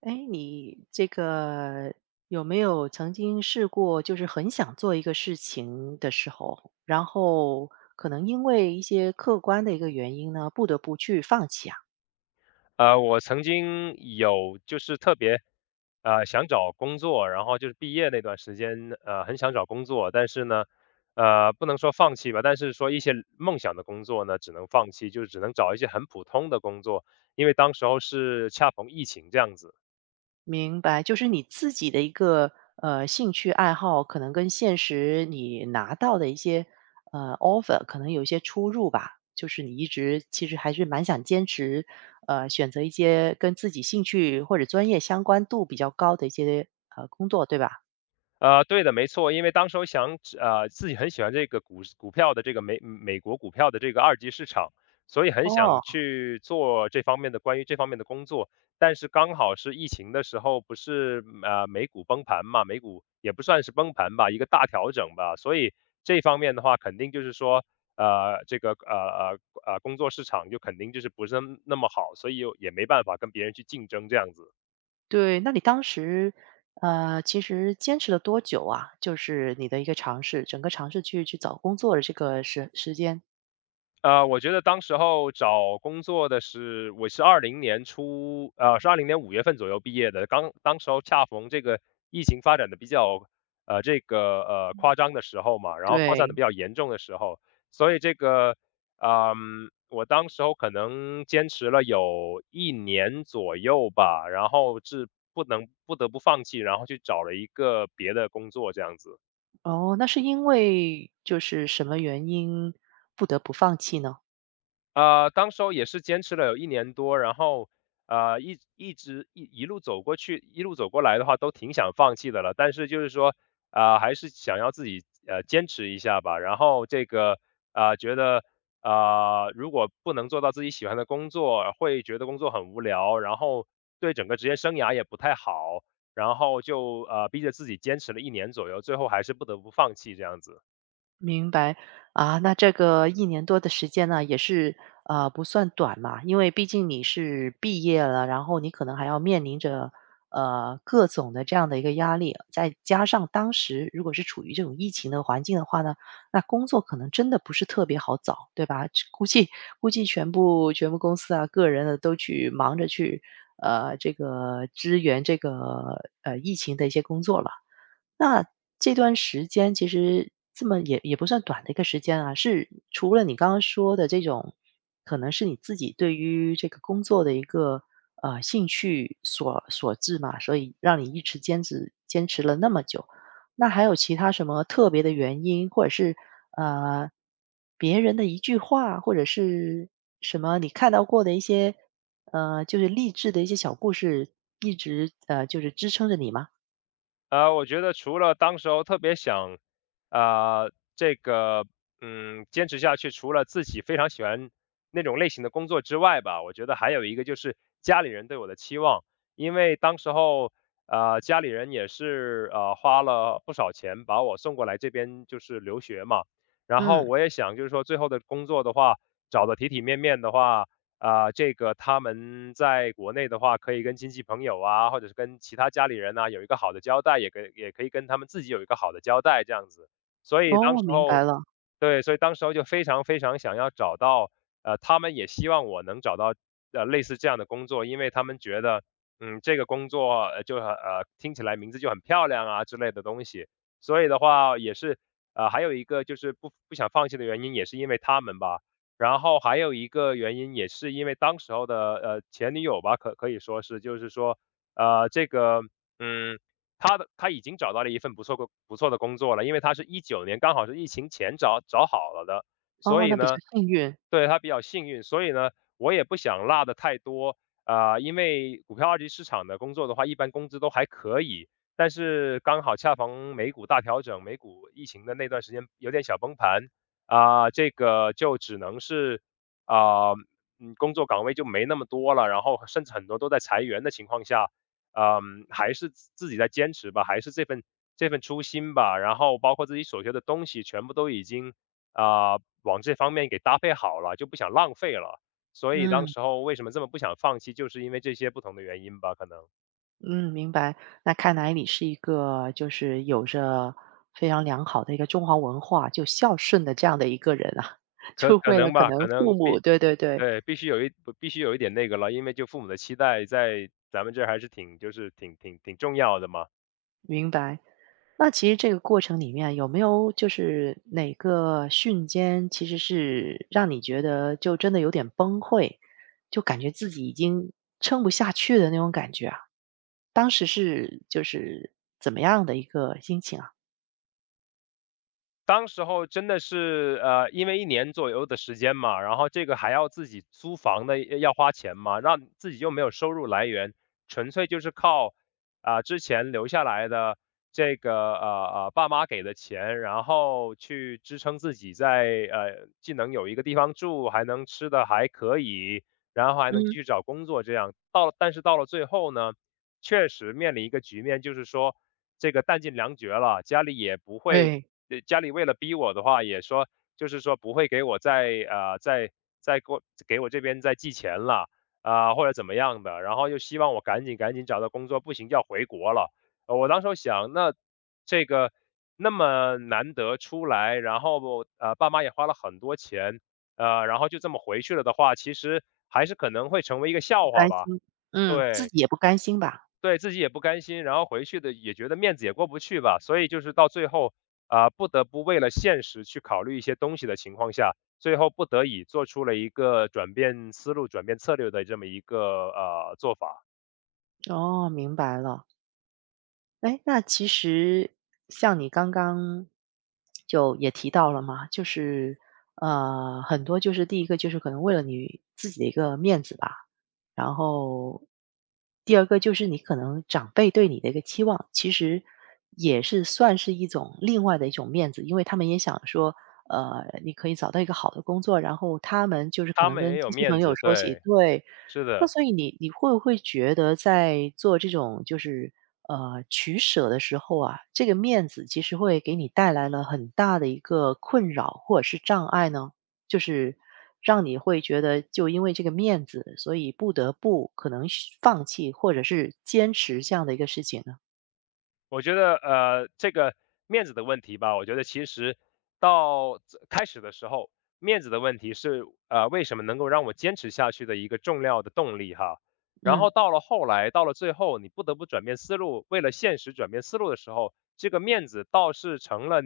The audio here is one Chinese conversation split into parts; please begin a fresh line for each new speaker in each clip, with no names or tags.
哎，你这个有没有曾经试过，就是很想做一个事情的时候，然后可能因为一些客观的一个原因呢，不得不去放弃啊？
我曾经有就是特别，想找工作，然后就是毕业那段时间，很想找工作，但是呢，不能说放弃吧，但是说一些梦想的工作呢，只能放弃，就只能找一些很普通的工作，因为当时候是恰逢疫情这样子。
明白，就是你自己的一个兴趣爱好，可能跟现实你拿到的一些呃 offer 可能有一些出入吧。就是你一直其实还是蛮想坚持，选择一些跟自己兴趣或者专业相关度比较高的一些工作，对吧？
对的，没错，因为当时我想，自己很喜欢这个股票的这个美国股票的这个二级市场，所以很想
哦，
去做这方面的关于这方面的工作。但是刚好是疫情的时候，不是美股崩盘嘛，美股也不算是崩盘吧，一个大调整吧，所以这方面的话，肯定就是说，这个工作市场就肯定就是不是那么好，所以又也没办法跟别人去竞争这样子。
对，那你当时，其实坚持了多久啊？就是你的一个尝试，整个尝试去找工作的这个时间。
我觉得当时候找工作的是我是20年初，是20年5月份左右毕业的，刚当时候恰逢这个疫情发展的比较，这个，夸张的时候嘛，然后扩散的
对，
比较严重的时候。所以这个，我当时候可能坚持了有一年左右吧，然后是不能不得不放弃，然后去找了一个别的工作这样子。
哦，那是因为就是什么原因不得不放弃呢？
当时候也是坚持了有一年多，然后，一直一路走过去一路走过来的话都挺想放弃的了，但是就是说，还是想要自己，坚持一下吧。然后这个，觉得，如果不能做到自己喜欢的工作，会觉得工作很无聊，然后对整个职业生涯也不太好，然后就，逼着自己坚持了一年左右，最后还是不得不放弃这样子。
明白啊，那这个一年多的时间呢，也是不算短嘛，因为毕竟你是毕业了，然后你可能还要面临着各种的这样的一个压力，再加上当时如果是处于这种疫情的环境的话呢，那工作可能真的不是特别好找，对吧？估计全部公司啊，个人的都去忙着去这个支援这个疫情的一些工作了。那这段时间其实这么也不算短的一个时间啊，是除了你刚刚说的这种，可能是你自己对于这个工作的一个兴趣所致嘛，所以让你一直坚持了那么久。那还有其他什么特别的原因，或者是呃别人的一句话，或者是什么你看到过的一些就是励志的一些小故事，一直就是支撑着你吗？
我觉得除了当时候特别想，这个，坚持下去，除了自己非常喜欢那种类型的工作之外吧，我觉得还有一个就是家里人对我的期望。因为当时候，家里人也是花了不少钱把我送过来这边就是留学嘛，然后
嗯。
我也想就是说最后的工作的话，找的体体面面的话，啊、这个他们在国内的话，可以跟亲戚朋友啊，或者是跟其他家里人呐、有一个好的交代，也可以跟他们自己有一个好的交代，这样子。所以当
哦，
时
明白
候
了。
对，所以当时候就非常非常想要找到，他们也希望我能找到，类似这样的工作，因为他们觉得，这个工作，就很听起来名字就很漂亮啊之类的东西。所以的话也是，还有一个就是不想放弃的原因也是因为他们吧，然后还有一个原因也是因为当时候的，前女友吧，可以说是，就是说，这个，嗯。他已经找到了一份不错的工作了，因为他是19年刚好是疫情前找好了的，所
哦，
以
那比较
呢，
幸运。
对他比较幸运，所以呢，我也不想落的太多。啊、因为股票二级市场的工作的话，一般工资都还可以，但是刚好恰逢美股大调整，美股疫情的那段时间有点小崩盘，啊、这个就只能是，啊、工作岗位就没那么多了，然后甚至很多都在裁员的情况下。还是自己在坚持吧，还是这份初心吧，然后包括自己所学的东西，全部都已经，啊、往这方面给搭配好了，就不想浪费了。所以当
嗯
时候为什么这么不想放弃，就是因为这些不同的原因吧，可能
嗯，明白。那看来你是一个就是有着非常良好的一个中华文化，就孝顺的这样的一个人啊，
可
就
可
为了
能
可
吧，
能
可
父
能
母，对对对，
对，必须有一点那个了，因为就父母的期待在咱们这儿还是挺就是挺重要的嘛。
明白。那其实这个过程里面有没有就是哪个瞬间，其实是让你觉得就真的有点崩溃，就感觉自己已经撑不下去的那种感觉啊？当时是就是怎么样的一个心情啊？
当时候真的是，因为一年左右的时间嘛，然后这个还要自己租房的，要花钱嘛，让自己又没有收入来源，纯粹就是靠，啊，之前留下来的这个，爸妈给的钱，然后去支撑自己在，既能有一个地方住，还能吃的还可以，然后还能继
嗯，
续找工作这样。但是到了最后呢，确实面临一个局面，就是说这个弹尽粮绝了，家里也不会
对，
呃，家里为了逼我的话，也说就是说不会给我再，再给我这边再寄钱了，啊，或者怎么样的，然后又希望我赶紧赶紧找到工作，不行就要回国了。我当时候想，那这个那么难得出来，然后，爸妈也花了很多钱，然后就这么回去了的话，其实还是可能会成为一个
不
笑话
甘
吧。
心，嗯，自
对。
己也不甘心吧。
对，自己也不甘心，然后回去的也觉得面子也过不去吧，所以就是到最后，啊、不得不为了现实去考虑一些东西的情况下，最后不得已做出了一个转变思路、转变策略的这么一个做法。
哦，明白了。哎，那其实像你刚刚就也提到了嘛，就是很多就是第一个就是可能为了你自己的一个面子吧，然后第二个就是你可能长辈对你的一个期望，其实也是算是一种另外的一种面子，因为他们也想说，你可以找到一个好的工作，然后他们就是可
他
能
们也
跟
有
亲戚朋
面
友
子，
说起，
对，
对，
是
那
的。
所以你会不会觉得在做这种就是取舍的时候啊，这个面子其实会给你带来了很大的一个困扰或者是障碍呢？就是让你会觉得就因为这个面子，所以不得不可能是放弃或者是坚持这样的一个事情呢？
我觉得，这个面子的问题吧，我觉得其实到这开始的时候，面子的问题是，为什么能够让我坚持下去的一个重要的动力哈。然
嗯，
后到了后来，到了最后，你不得不转变思路，为了现实转变思路的时候，这个面子倒是成了，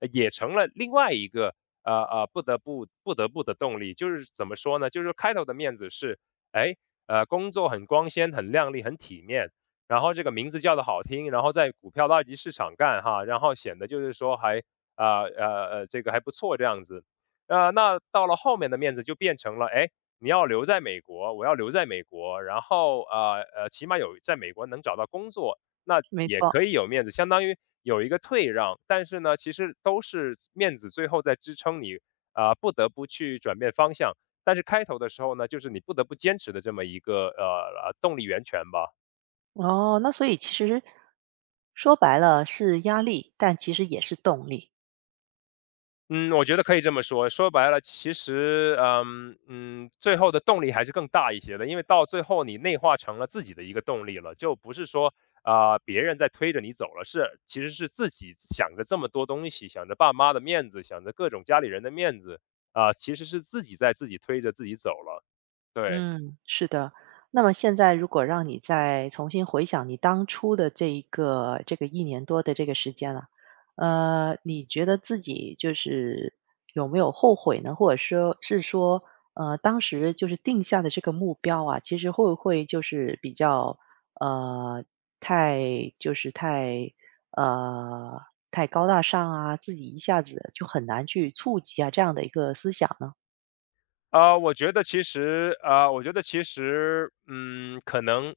也成了另外一个，不得不的动力。就是怎么说呢？就是开头的面子是，哎，工作很光鲜、很亮丽、很体面。然后这个名字叫的好听，然后在股票的二级市场干哈，然后显得就是说还啊这个还不错这样子。那到了后面的面子就变成了，哎，你要留在美国，我要留在美国，然后起码有在美国能找到工作，那
没
也可
错。
以有面子，相当于有一个退让。但是呢，其实都是面子最后在支撑你，啊、不得不去转变方向。但是开头的时候呢，就是你不得不坚持的这么一个动力源泉吧。
哦，那所以其实说白了是压力，但其实也是动力。
嗯，我觉得可以这么说。说白了，其实，最后的动力还是更大一些的，因为到最后你内化成了自己的一个动力了，就不是说，啊、别人在推着你走了，是其实是自己想着这么多东西，想着爸妈的面子，想着各种家里人的面子，啊、其实是自己在自己推着自己走了。对。
嗯，是的。那么现在如果让你再重新回想你当初的这一个这个一年多的这个时间了，你觉得自己就是有没有后悔呢？或者说是说，当时就是定下的这个目标啊，其实会不会就是比较，呃，太就是太呃，太高大上啊，自己一下子就很难去触及啊，这样的一个思想呢？
我觉得其实，可能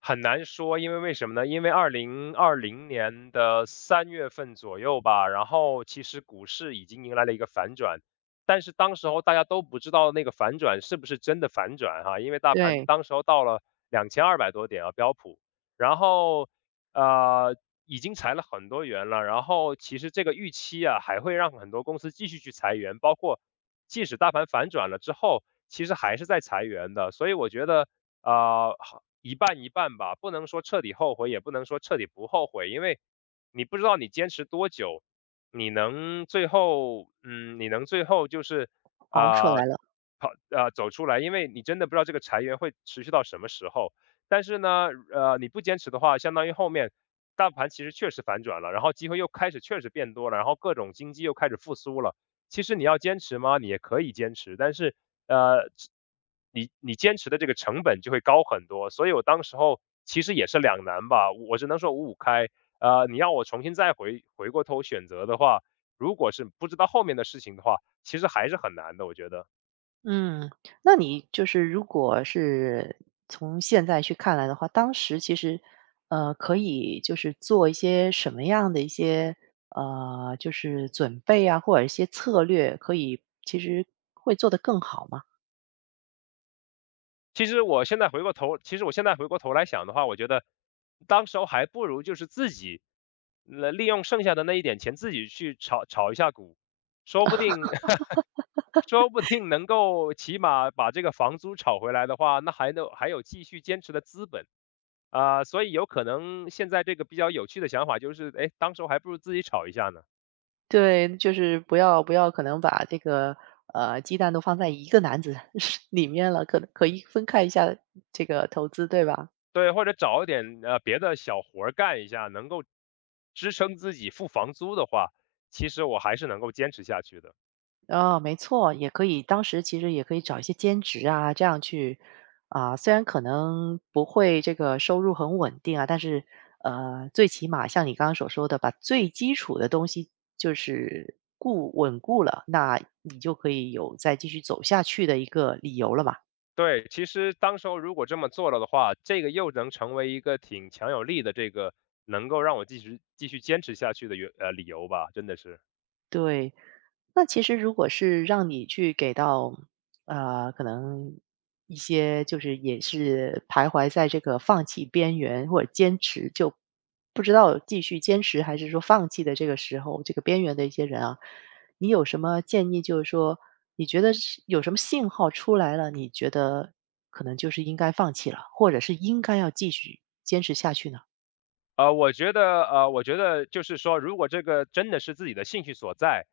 很难说，因为为什么呢？因为2020年的3月份左右吧，然后其实股市已经迎来了一个反转，但是当时候大家都不知道那个反转是不是真的反转哈，因为大盘
对。
当时候到了2200多点啊，标普，然后呃已经裁了很多员了，然后其实这个预期啊还会让很多公司继续去裁员，包括即使大盘反转了之后，其实还是在裁员的，所以我觉得。啊，好一半一半吧，不能说彻底后悔，也不能说彻底不后悔，因为你不知道你坚持多久，你能最后就是
熬出
啊、
来
呃
了。
跑啊走出来，因为你真的不知道这个裁员会持续到什么时候。但是呢，你不坚持的话，相当于后面大盘其实确实反转了，然后机会又开始确实变多了，然后各种经济又开始复苏了。其实你要坚持吗？你也可以坚持，但是，呃，你坚持的这个成本就会高很多，所以我当时候其实也是两难吧，我只能说五五开。你要我重新再回过头选择的话，如果是不知道后面的事情的话，其实还是很难的，我觉得。
嗯，那你就是如果是从现在去看来的话，当时其实，可以就是做一些什么样的一些就是准备啊，或者一些策略，可以其实会做得更好吗？
其实我现在回过头来想的话，我觉得当时候还不如就是自己，那利用剩下的那一点钱自己去炒炒一下股，说不定 说不定能够起码把这个房租炒回来的话，那还有继续坚持的资本。啊，所以有可能现在这个比较有趣的想法就是，哎，当时候还不如自己炒一下呢，
对，就是不要可能把这个鸡蛋都放在一个篮子 里面了，可以分开一下这个投资，对吧？
对，或者找一点别的小活儿干一下，能够支撑自己付房租的话，其实我还是能够坚持下去的。
哦，没错，也可以当时其实也可以找一些兼职啊，这样去啊，虽然可能不会这个收入很稳定啊，但是，最起码像你刚刚所说的，把最基础的东西就是稳固了，那你就可以有再继续走下去的一个理由了嘛。
对，其实当时候如果这么做了的话，这个又能成为一个挺强有力的这个能够让我继续坚持下去的理由吧，真的是。
对，那其实如果是让你去给到，可能一些就是也是徘徊在这个放弃边缘或者坚持就不知道继续坚持还是说放弃的这个时候，这个边缘的一些人啊，你有什么建议？就是说，你觉得是有什么信号出来了？你觉得可能就是应该放弃了，或者是应该要继续坚持下去呢？
我觉得就是说，如果这个真的是自己的兴趣所在，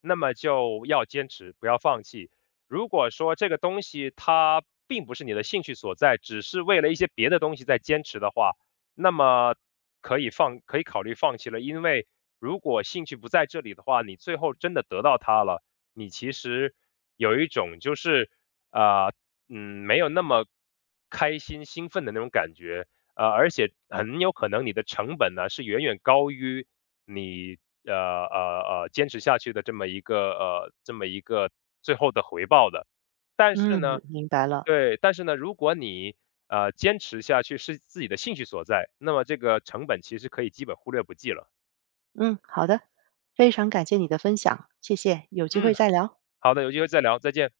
那么就要坚持，不要放弃。如果说这个东西它并不是你的兴趣所在，只是为了一些别的东西在坚持的话，那么可以考虑放弃了。因为如果兴趣不在这里的话，你最后真的得到它了，你其实有一种就是，啊，嗯，没有那么开心兴奋的那种感觉，而且很有可能你的成本呢是远远高于你坚持下去的这么一个最后的回报的。但是
嗯，
呢，
明白了。
对，但是呢，如果你坚持下去是自己的兴趣所在，那么这个成本其实可以基本忽略不计了。
嗯，好的，非常感谢你的分享，谢谢，有机
嗯，
会再聊。
好的，有机会再聊，再见。